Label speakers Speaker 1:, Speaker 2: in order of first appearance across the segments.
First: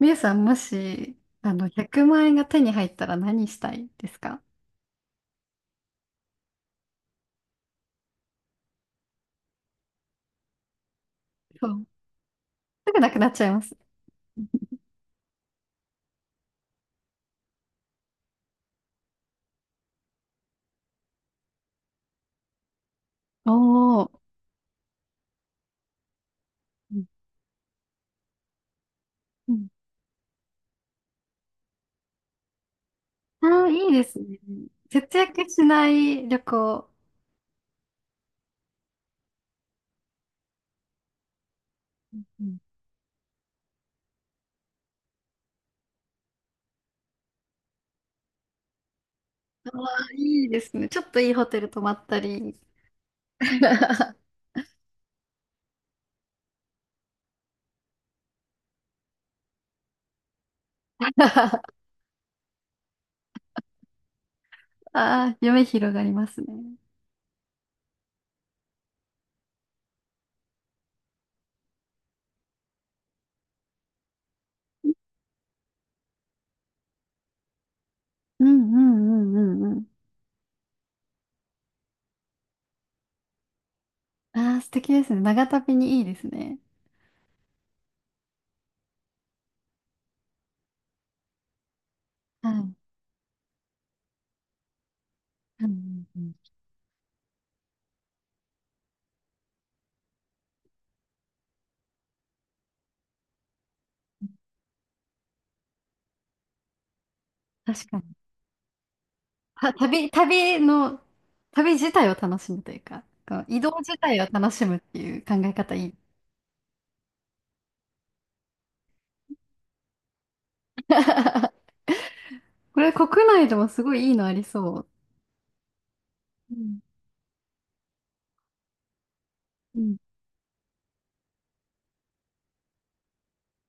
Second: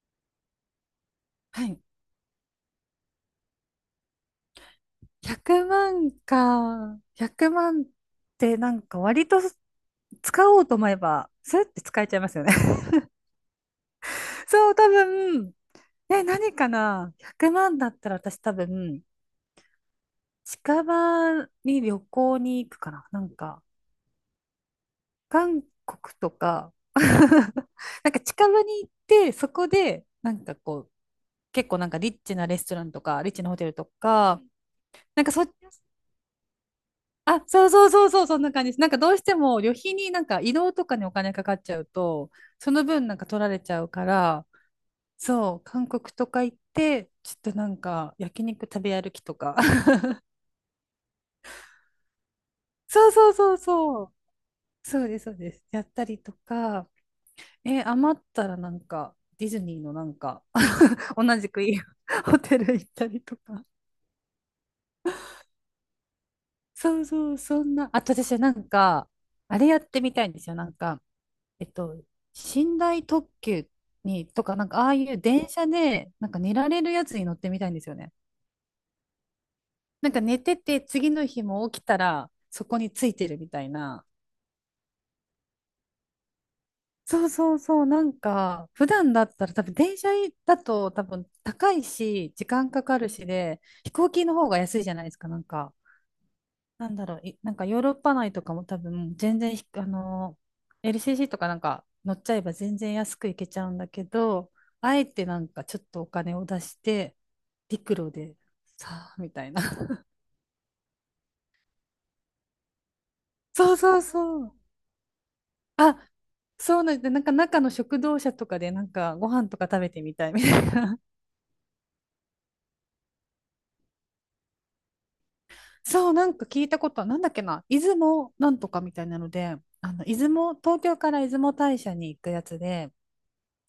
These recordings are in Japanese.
Speaker 1: みゆさん、もし、
Speaker 2: はい。
Speaker 1: 100万円が手に入ったら何したいですか？
Speaker 2: 100万か。100万って割と使おうと思えば、ス
Speaker 1: そ
Speaker 2: ッて
Speaker 1: う。
Speaker 2: 使えちゃいますよね。
Speaker 1: すぐなくなっちゃいます。
Speaker 2: そう、多分、え、何かな？ 100 万だったら私多分、近場に旅行に行くかな
Speaker 1: おー。
Speaker 2: 韓国とか。
Speaker 1: う ん
Speaker 2: 近場に行って、そ
Speaker 1: うん。
Speaker 2: こで、結構リッチなレストランとか、リッチ
Speaker 1: あ
Speaker 2: なホテ
Speaker 1: ー、
Speaker 2: ルと
Speaker 1: いいですね。
Speaker 2: か、
Speaker 1: 節
Speaker 2: なんかそっ
Speaker 1: 約
Speaker 2: ち
Speaker 1: しない旅行。
Speaker 2: あ、そうそうそうそう、そんな感じです。どうしても旅費に移動とかにお金かかっちゃう
Speaker 1: う
Speaker 2: と、
Speaker 1: ん。
Speaker 2: その分取られちゃうから、そう、韓国とか行って、ちょっと焼肉食べ歩きとか。
Speaker 1: あー、いいですね。ちょっといいホテル泊まったり。
Speaker 2: そうそうそうそう。そうです、そうです。やったりとか、え、余ったらディズニーの同じくいい ホテル行ったりとか。
Speaker 1: あー、夢広がりますね。
Speaker 2: そうそう、そんな。あと私あれやってみたいんですよ。えっと、寝台特急に、とか、ああいう電車で、寝られるやつに乗ってみたいんですよね。
Speaker 1: うんうんうんうんうん。
Speaker 2: 寝てて、次の日も起きたら、そこについてるみたいな。
Speaker 1: あー、素敵ですね。長旅にいいですね。
Speaker 2: そうそうそう、普段だったら多分電車だと多分高いし、時
Speaker 1: はい。う
Speaker 2: 間
Speaker 1: ん
Speaker 2: かかるしで、飛行機の方が安いじゃないですか、
Speaker 1: うんうん。
Speaker 2: なんだろう、ヨーロッパ内とかも多分全然LCC とか乗っちゃえば全然安く行けちゃうんだけど、あえてちょっとお金を出して、
Speaker 1: 確
Speaker 2: 陸
Speaker 1: か
Speaker 2: 路
Speaker 1: に。
Speaker 2: でみたいな。
Speaker 1: た 旅、旅の、旅自体を楽しむというか、この移
Speaker 2: そう
Speaker 1: 動自
Speaker 2: そう
Speaker 1: 体を
Speaker 2: そ
Speaker 1: 楽
Speaker 2: う。
Speaker 1: しむっていう考え方いい。
Speaker 2: あ、そうなんで、中の食堂車とかでご飯とか食べてみたいみたいな。
Speaker 1: これ国内でもすごいいいのありそう。
Speaker 2: そう、
Speaker 1: う
Speaker 2: 聞い
Speaker 1: ん。
Speaker 2: たことは、なんだっけな、出雲なんとかみたいなので、
Speaker 1: うん。
Speaker 2: 出雲、東京から出雲大社に行くやつで、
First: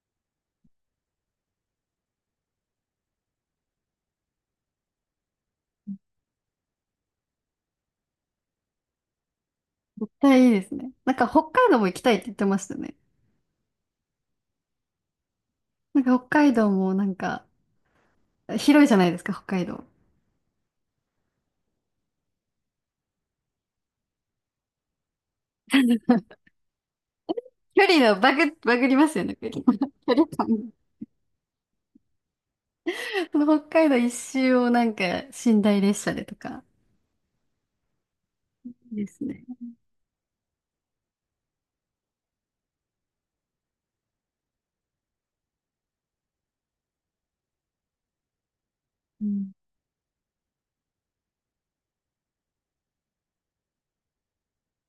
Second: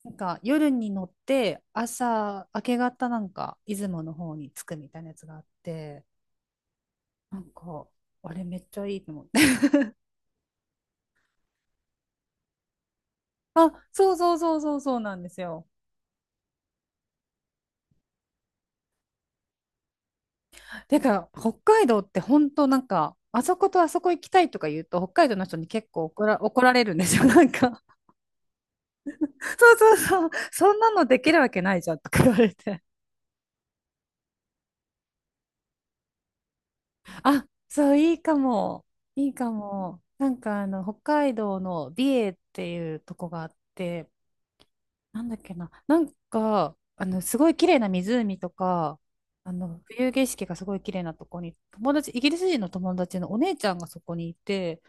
Speaker 2: 夜に乗って朝明け方出雲の方に着くみたいなやつがあって、なんかあれめっちゃいいと思って。
Speaker 1: 絶対いいですね。なんか北海道も行きたいって言ってましたね。
Speaker 2: あ、そうそうそうそうそうなんですよ。
Speaker 1: なんか北海道もなんか広いじゃないですか、北海道。
Speaker 2: てか北海道って本当あそことあそこ行きたいとか言うと北海道の人に結構怒られるんですよ。
Speaker 1: 距離のバグ、バグりますよね、距離
Speaker 2: そ う
Speaker 1: 距
Speaker 2: そう
Speaker 1: 離
Speaker 2: そう、
Speaker 1: 感。
Speaker 2: そんなのできるわけないじゃんとか言われて、
Speaker 1: その北海道一周をなんか寝台列車でとか。
Speaker 2: あ、そういいかも。
Speaker 1: いいです
Speaker 2: いい
Speaker 1: ね。
Speaker 2: かも。北海道の美瑛っていうとこがあって、なんだっけな、なんか、あの、すごい綺麗な湖とか、
Speaker 1: うん。
Speaker 2: 冬景色がすごい綺麗なとこに、友達、イギリス人の友達のお姉ちゃんがそこにいて、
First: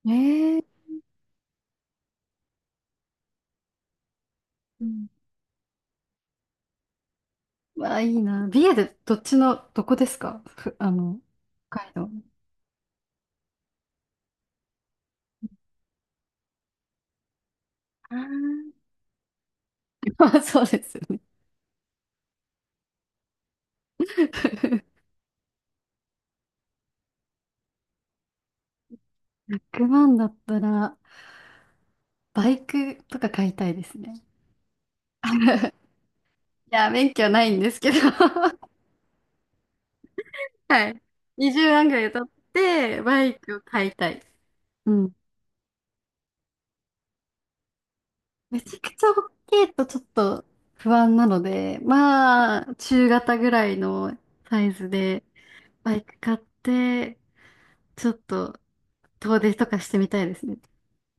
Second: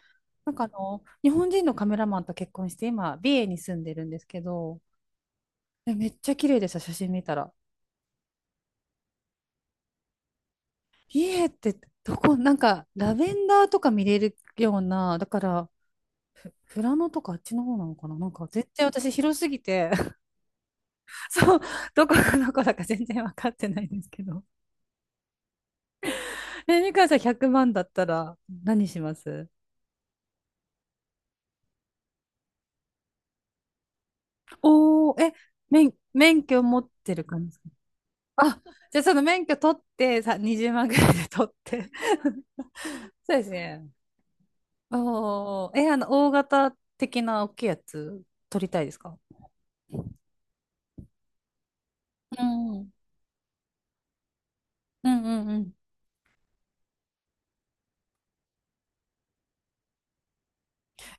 Speaker 1: ええ。
Speaker 2: 日本人のカメラマンと結婚して、今、美瑛に住んでるんですけど、でめっちゃ綺麗でした、写真見たら。
Speaker 1: わあ、いいな。美瑛でどっちの、どこですか？ふ、あの、
Speaker 2: 美瑛って
Speaker 1: 北海道。
Speaker 2: どこ、なんか、ラベンダーとか見れるような、だから、富良野とかあっちの方なのか
Speaker 1: あ
Speaker 2: な
Speaker 1: ー
Speaker 2: 絶対私広すぎて、
Speaker 1: あ、そうですよね。
Speaker 2: そう、どこがどこだか全然分かってないんですけど。え、みかんさん100万だったら何します？
Speaker 1: 100万だったら、バイクとか買いたいですね。
Speaker 2: おー、え、
Speaker 1: い
Speaker 2: 免許持
Speaker 1: や、
Speaker 2: っ
Speaker 1: 免
Speaker 2: てる
Speaker 1: 許な
Speaker 2: 感
Speaker 1: い
Speaker 2: じ
Speaker 1: ん
Speaker 2: です
Speaker 1: で
Speaker 2: か？
Speaker 1: すけど
Speaker 2: あ、じゃあその免許取ってさ、20万
Speaker 1: は
Speaker 2: ぐ
Speaker 1: い。
Speaker 2: らいで取っ
Speaker 1: 20万
Speaker 2: て。
Speaker 1: ぐらい取って、バ
Speaker 2: そう
Speaker 1: イ
Speaker 2: です
Speaker 1: クを
Speaker 2: ね。
Speaker 1: 買いたい。うん。
Speaker 2: おー、え、あの、大型的な大きいやつ
Speaker 1: め
Speaker 2: 取り
Speaker 1: ちゃ
Speaker 2: たいで
Speaker 1: く
Speaker 2: す
Speaker 1: ちゃ
Speaker 2: か？
Speaker 1: 大きいとちょっと不安なので、
Speaker 2: う
Speaker 1: ま
Speaker 2: ん
Speaker 1: あ、
Speaker 2: うん
Speaker 1: 中型ぐらいのサイズ
Speaker 2: う
Speaker 1: で、
Speaker 2: んうんうん。
Speaker 1: バイク買って、ちょっと遠出とかしてみたいですね。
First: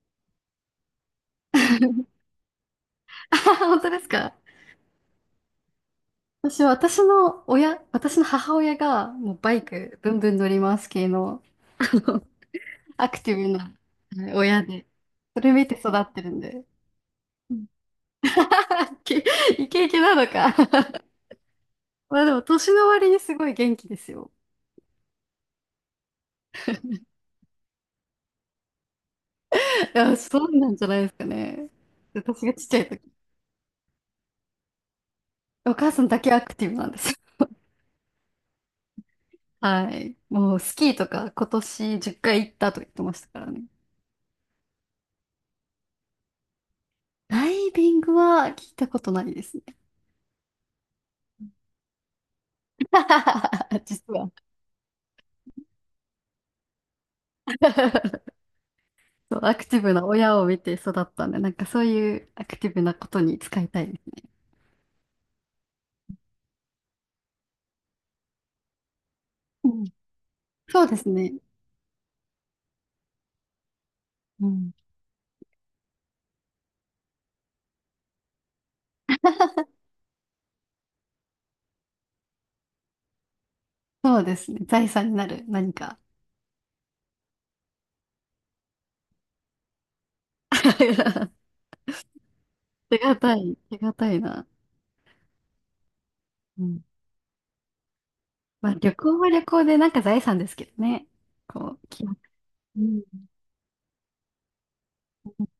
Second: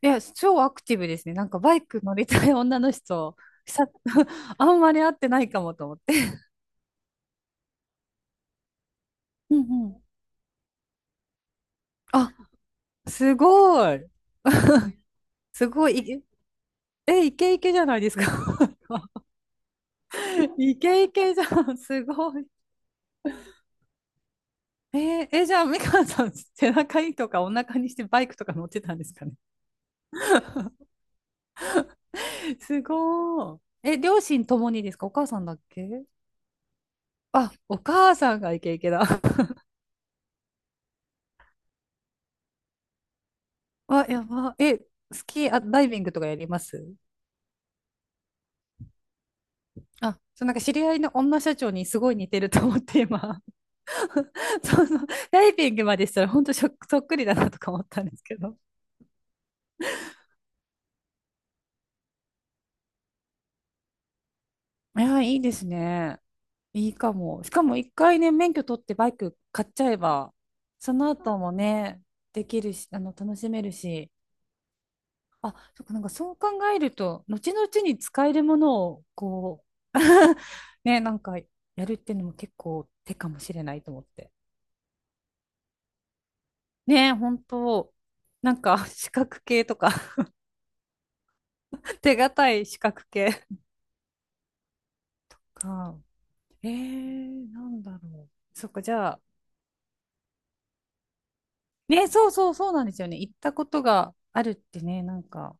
Speaker 2: いや、超アクティブですね。バイク乗りたい女の
Speaker 1: あ
Speaker 2: 人、
Speaker 1: はは、本
Speaker 2: さ、
Speaker 1: 当ですか？
Speaker 2: あんまり会ってないかもと思って。
Speaker 1: 私は私の母親がもうバ
Speaker 2: うん
Speaker 1: イ
Speaker 2: う
Speaker 1: ク
Speaker 2: ん。
Speaker 1: ブンブン乗ります系の、あの
Speaker 2: あ、
Speaker 1: アクテ
Speaker 2: す
Speaker 1: ィブな
Speaker 2: ごい。
Speaker 1: はい親で、それ見
Speaker 2: す
Speaker 1: て
Speaker 2: ご
Speaker 1: 育って
Speaker 2: い。
Speaker 1: るんで。
Speaker 2: え、イケ
Speaker 1: う
Speaker 2: イ
Speaker 1: ん。
Speaker 2: ケじゃないです か。
Speaker 1: イケ イケ。イケなのか。
Speaker 2: イケ イケじゃん、す
Speaker 1: まあで
Speaker 2: ご
Speaker 1: も
Speaker 2: い。
Speaker 1: 年の割にすごい元気ですよ。
Speaker 2: えーえ、じゃあ、美川さん、背中にとかお腹にしてバイクとか乗ってたんですかね。
Speaker 1: いや、そうなんじゃないですかね。私がちっちゃ
Speaker 2: す
Speaker 1: い時。
Speaker 2: ごい。え、両親ともにですか？お母さんだっ
Speaker 1: お母さ
Speaker 2: け？
Speaker 1: んだけアクティブなんです。
Speaker 2: あ、お母さんがイケイケだ。
Speaker 1: はい。もうスキーとか今年10回行ったと言ってましたからね。
Speaker 2: あ、やば。え、スキー、あ、ダイビングとかやります？
Speaker 1: ダイビングは聞いたことないですね。
Speaker 2: あ、そう、知り合いの女社長にすごい似てると思って今、
Speaker 1: 実は。
Speaker 2: そうそう、ダイビングまでしたら本当そっそっくりだなとか思ったんですけ ど。
Speaker 1: そうアクティブな親を見て育ったんで、なんかそういうアクティブなことに使いたいです。
Speaker 2: いや、いいですね。いいかも。しかも一回ね、免許取ってバイク買
Speaker 1: う
Speaker 2: っち
Speaker 1: ん。
Speaker 2: ゃえば、
Speaker 1: そう
Speaker 2: そ
Speaker 1: です
Speaker 2: の
Speaker 1: ね。
Speaker 2: 後もね、できるし、あの、楽しめるし。
Speaker 1: うん。
Speaker 2: あ、そっか、そう考えると、後々に使えるものを、こう、ね、やるっていうのも結構手かもしれないと思っ
Speaker 1: そう
Speaker 2: て。
Speaker 1: ですね。財産になる何か。
Speaker 2: ね、本当資格系とか。 手堅い資
Speaker 1: 手
Speaker 2: 格
Speaker 1: 堅
Speaker 2: 系
Speaker 1: い、手堅いな。
Speaker 2: か。
Speaker 1: う
Speaker 2: え
Speaker 1: ん。
Speaker 2: ー、なんだろう。そ
Speaker 1: ま
Speaker 2: っ
Speaker 1: あ
Speaker 2: か、じ
Speaker 1: 旅
Speaker 2: ゃ
Speaker 1: 行
Speaker 2: あ、
Speaker 1: は旅行でなんか財産ですけどね。こう、き
Speaker 2: ね、そうそうそう
Speaker 1: う
Speaker 2: なんで
Speaker 1: ん。
Speaker 2: すよね。行ったことがあるってね、なんか、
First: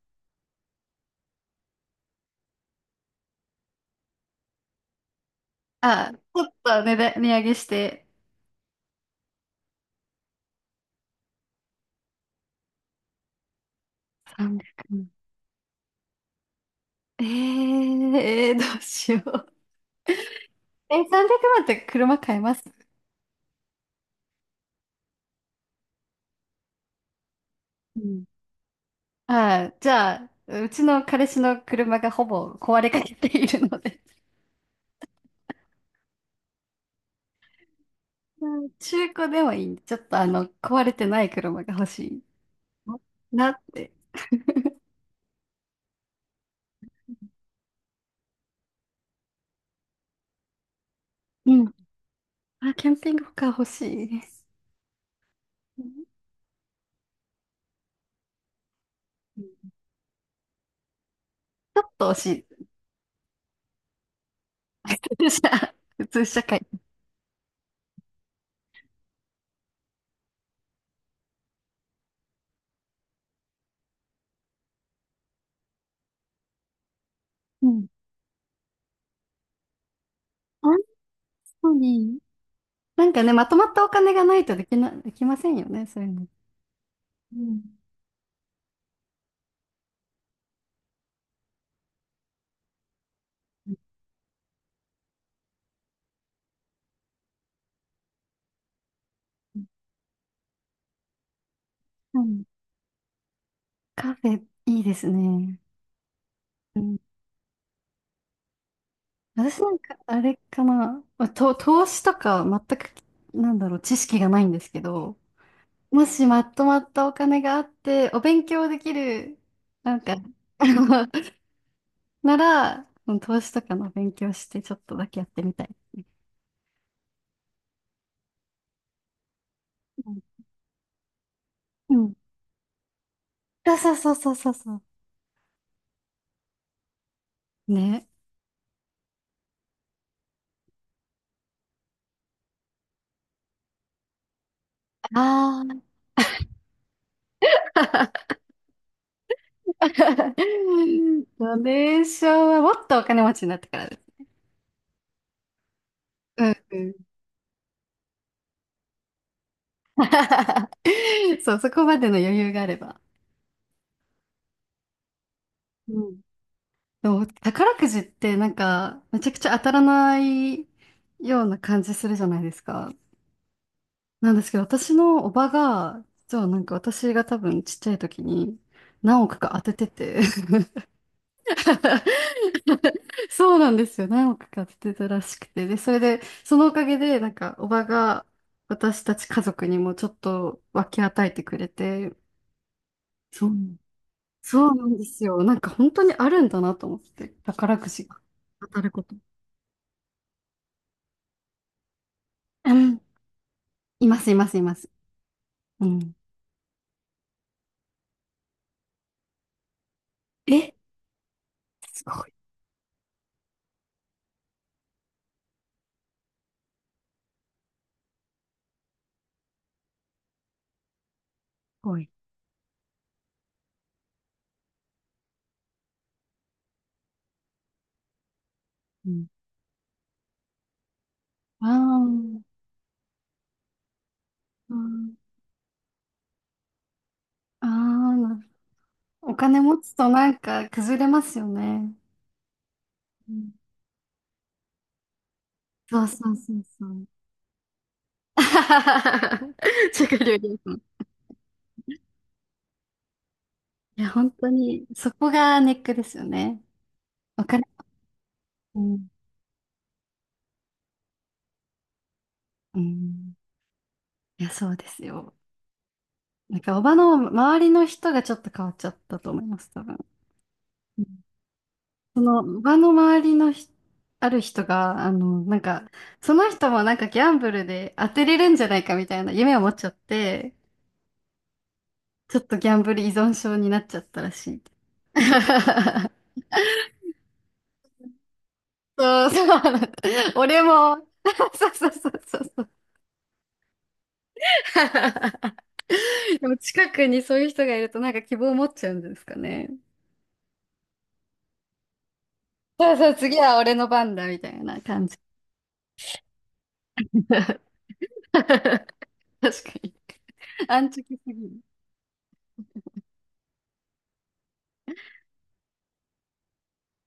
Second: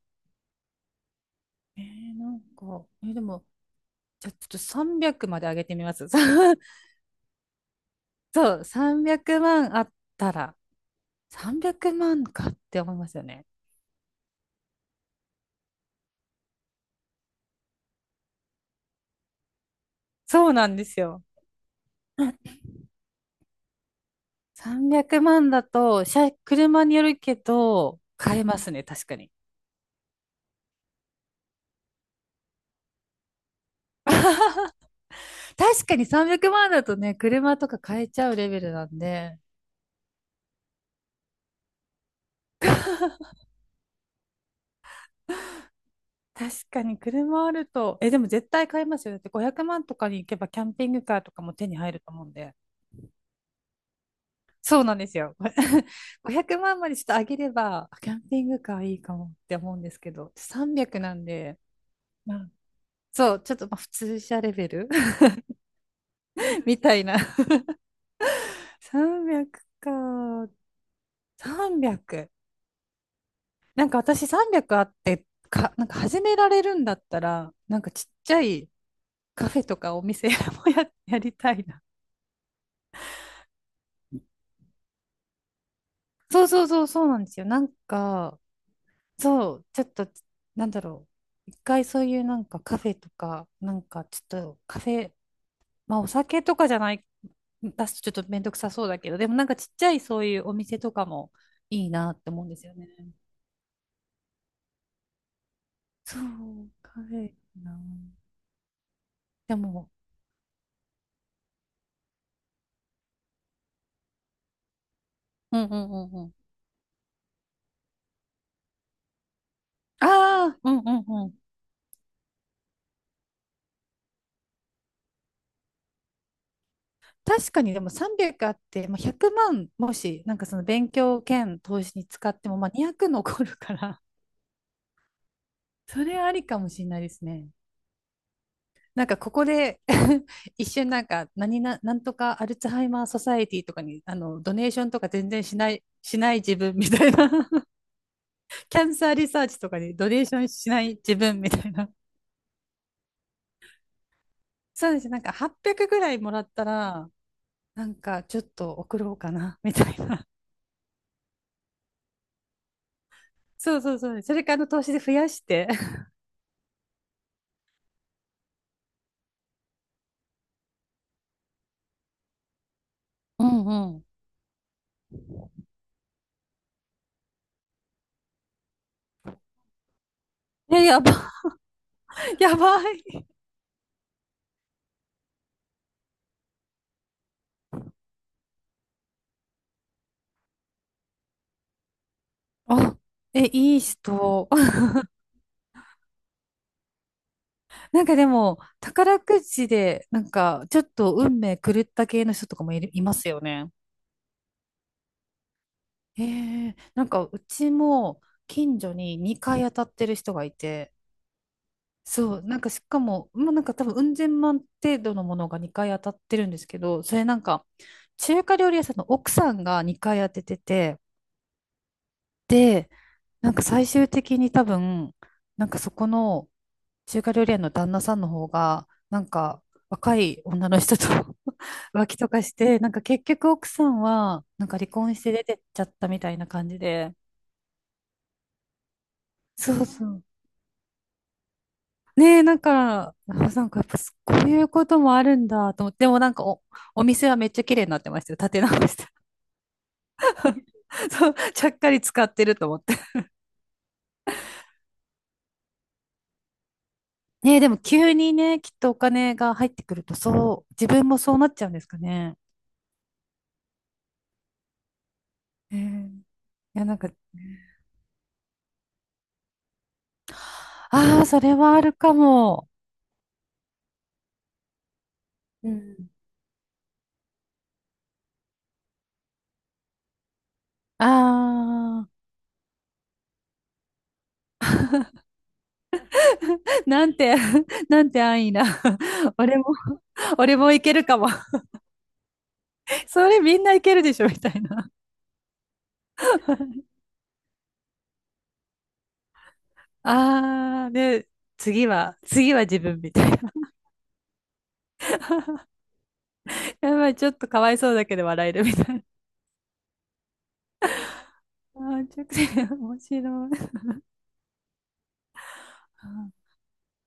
Speaker 2: えー、なんか、えーでも、じゃあちょっと300まで上げてみます。
Speaker 1: あ、ちょっ と値段、値上げして。
Speaker 2: そう、300万あったら、300万かって思いますよね。
Speaker 1: 300。うん。どうしよう。
Speaker 2: そうなんで
Speaker 1: え、
Speaker 2: すよ。
Speaker 1: 300万って車買えます
Speaker 2: 300万だと、車によるけ
Speaker 1: う
Speaker 2: ど、
Speaker 1: ん。
Speaker 2: 買えますね、確かに。
Speaker 1: ああ、じゃあ、うちの彼氏の車がほぼ壊れかけているので、
Speaker 2: 確かに300万だとね、車とか買えちゃう
Speaker 1: う
Speaker 2: レベ
Speaker 1: ん、
Speaker 2: ルなん
Speaker 1: 中古
Speaker 2: で、
Speaker 1: でもいいんで、ちょっと壊れてない車が欲しいなって。
Speaker 2: 確かに車あると、え、でも絶対買いますよね。だって500万とかに行けばキャンピングカーとか
Speaker 1: う
Speaker 2: も手
Speaker 1: ん。
Speaker 2: に入ると思うんで。
Speaker 1: あ、キャンピングカー欲しいです。
Speaker 2: そうなんですよ。
Speaker 1: う ん。
Speaker 2: 500万でちょっと上げれば、あキャンピングカーいいかもって思うんですけど、300なんで、
Speaker 1: ちょっと惜し
Speaker 2: まあ、
Speaker 1: い。
Speaker 2: そう、ちょっとまあ普通車レベ ル
Speaker 1: 普通。普通社会。
Speaker 2: みたいな。300か、300。私300あってか、始められるんだったら、
Speaker 1: うん。
Speaker 2: ちっちゃいカフェとかお店 も
Speaker 1: 確
Speaker 2: やりたい
Speaker 1: か
Speaker 2: な。
Speaker 1: に。なんかね、まとまったお金がないとできませんよね、そういうの。
Speaker 2: そうそうそうそうなんで
Speaker 1: う
Speaker 2: すよ。
Speaker 1: ん。
Speaker 2: そう、ちょっと、なんだろう。一回そういうカフェとか、ちょっとカフェ、まあお酒とかじゃない、出すとちょっとめんどくさそうだけど、でもちっちゃいそういうお店とかもいいな
Speaker 1: う
Speaker 2: って
Speaker 1: ん。
Speaker 2: 思うんですよね。
Speaker 1: カフェ、いいですね。
Speaker 2: そう、
Speaker 1: うん。
Speaker 2: カフェな。で
Speaker 1: 私なん
Speaker 2: も、
Speaker 1: か、あれかな、まあ、と、投資とか全く、なんだろう、知識がないんですけど、
Speaker 2: うんうんう
Speaker 1: も
Speaker 2: んう
Speaker 1: し
Speaker 2: ん。
Speaker 1: まとまったお金があって、お勉強できる、なん
Speaker 2: あ
Speaker 1: か、
Speaker 2: あ、
Speaker 1: あ
Speaker 2: うんうん
Speaker 1: の
Speaker 2: うん。
Speaker 1: なら、うん、投資とかの勉強して、ちょっとだけやってみたいですね。
Speaker 2: 確かにでも300あって、まあ、100万もし、
Speaker 1: う
Speaker 2: その勉強兼投
Speaker 1: ん。
Speaker 2: 資
Speaker 1: う
Speaker 2: に
Speaker 1: ん。
Speaker 2: 使っても、まあ200残る
Speaker 1: そ
Speaker 2: か
Speaker 1: う
Speaker 2: ら、
Speaker 1: そうそうそうそうそ
Speaker 2: それありかもしれないですね。
Speaker 1: う。ね。
Speaker 2: なんかここで 一瞬なんか何な、なんとかアルツハイマーソサエティとかにあのドネーションとか全然し
Speaker 1: あ
Speaker 2: ない、
Speaker 1: あ。
Speaker 2: しない自分みたいな。 キャンサーリサーチとかにドネーションしない自分み
Speaker 1: ド
Speaker 2: たいな。
Speaker 1: ネーションはもっとお金持ちになってからです。
Speaker 2: そうですね、なんか800ぐらいもら
Speaker 1: う
Speaker 2: っ
Speaker 1: ん
Speaker 2: た
Speaker 1: うん。
Speaker 2: らなんかちょっと送ろうかなみたいな。
Speaker 1: そう、そこまでの余裕があれば。
Speaker 2: そうそうそう。それからあの投資で増やして。
Speaker 1: うん。そう、宝くじってなんか、めちゃくちゃ当たらないような感じするじゃないですか。
Speaker 2: うんう
Speaker 1: なんですけど、私のおばが、実はなんか私が多分ちっちゃい時に何億か当ててて
Speaker 2: ん。え、やば、やば い。
Speaker 1: そうなんですよ。何億か当ててたらしくて。で、それで、そのおかげで、なんかおばが私たち家族にもちょっと分け与えてくれて、
Speaker 2: あ、え、
Speaker 1: そう、
Speaker 2: いい人。
Speaker 1: そうなんですよ。なんか本当にあるんだなと思って、宝く
Speaker 2: なん
Speaker 1: じ
Speaker 2: か
Speaker 1: が
Speaker 2: でも、
Speaker 1: 当たること。
Speaker 2: 宝くじで、なんか、ちょっと運命狂った系の人とかもいますよね。
Speaker 1: います、います、います。うん。
Speaker 2: ええ、なんか、うちも、近所に2回当たってる人がい
Speaker 1: え、
Speaker 2: て、
Speaker 1: すごい。す
Speaker 2: そう、なんか、しかも、まあ、なんか多分、うん千万程度のものが2回当たってるんですけど、それなんか、中華料理屋さんの奥さんが2回当ててて、
Speaker 1: ごい。
Speaker 2: で、なんか最終的に多分、なんかそこの中華料理屋の旦那さんの方が、
Speaker 1: う
Speaker 2: な
Speaker 1: ん。
Speaker 2: んか若い女の人と
Speaker 1: あ
Speaker 2: 浮気とかし
Speaker 1: ー。
Speaker 2: て、なんか結局奥さんは、なんか
Speaker 1: あ
Speaker 2: 離婚して出てっちゃったみたいな感じで。
Speaker 1: あ。なお金持
Speaker 2: そう
Speaker 1: つ
Speaker 2: そ
Speaker 1: と
Speaker 2: う。
Speaker 1: なんか崩れますよね。
Speaker 2: ねえ、なんか、あ、
Speaker 1: うん。
Speaker 2: なんかやっぱこういうこともあるんだと思って、
Speaker 1: そう
Speaker 2: でもな
Speaker 1: そ
Speaker 2: ん
Speaker 1: う
Speaker 2: か
Speaker 1: そうそ
Speaker 2: お
Speaker 1: う。
Speaker 2: 店はめっちゃ綺麗になってましたよ。建て直して。
Speaker 1: 食料品。うん。
Speaker 2: そう、ちゃっかり使ってると思って。
Speaker 1: いや、本当に、そこがネックですよね。お
Speaker 2: ねえ、
Speaker 1: 金、
Speaker 2: でも急にね、きっ
Speaker 1: う
Speaker 2: とお
Speaker 1: ん。
Speaker 2: 金が入ってくると、そう、自分もそうなっちゃうんですかね。
Speaker 1: うん。いや、そうですよ。
Speaker 2: ええ、
Speaker 1: なんか、
Speaker 2: い
Speaker 1: お
Speaker 2: や、
Speaker 1: ば
Speaker 2: なんか、
Speaker 1: の周りの人がちょっと変わっちゃったと思います、多分。
Speaker 2: ああ、それはあるか
Speaker 1: その
Speaker 2: も。
Speaker 1: 場の周りのひある人が、
Speaker 2: うん、
Speaker 1: その人もなんかギャンブルで当てれるんじゃないかみたいな夢を持っちゃって、
Speaker 2: ああ、
Speaker 1: ちょっとギャンブル依存症になっちゃったらしい。
Speaker 2: なんて、なんて安易な。
Speaker 1: そう、そう
Speaker 2: 俺
Speaker 1: な
Speaker 2: も、
Speaker 1: んだ。
Speaker 2: 俺
Speaker 1: 俺
Speaker 2: もいけ
Speaker 1: も、
Speaker 2: る かも。
Speaker 1: そうそうそうそうそう。
Speaker 2: それみんないけるでしょ、みたいな。
Speaker 1: でも近 くにそういう人がいるとなんか希望を持っちゃうんですかね。
Speaker 2: ああ、で、次は、次は自
Speaker 1: そう
Speaker 2: 分
Speaker 1: そ
Speaker 2: み
Speaker 1: う、
Speaker 2: たい
Speaker 1: 次
Speaker 2: な。
Speaker 1: は俺の番だみたいな感じ。
Speaker 2: やばい、ち ょっとかわいそうだけど
Speaker 1: 確
Speaker 2: 笑えるみ
Speaker 1: か
Speaker 2: たいな。
Speaker 1: に。安直すぎる。
Speaker 2: ああ、めちゃくちゃ面白い。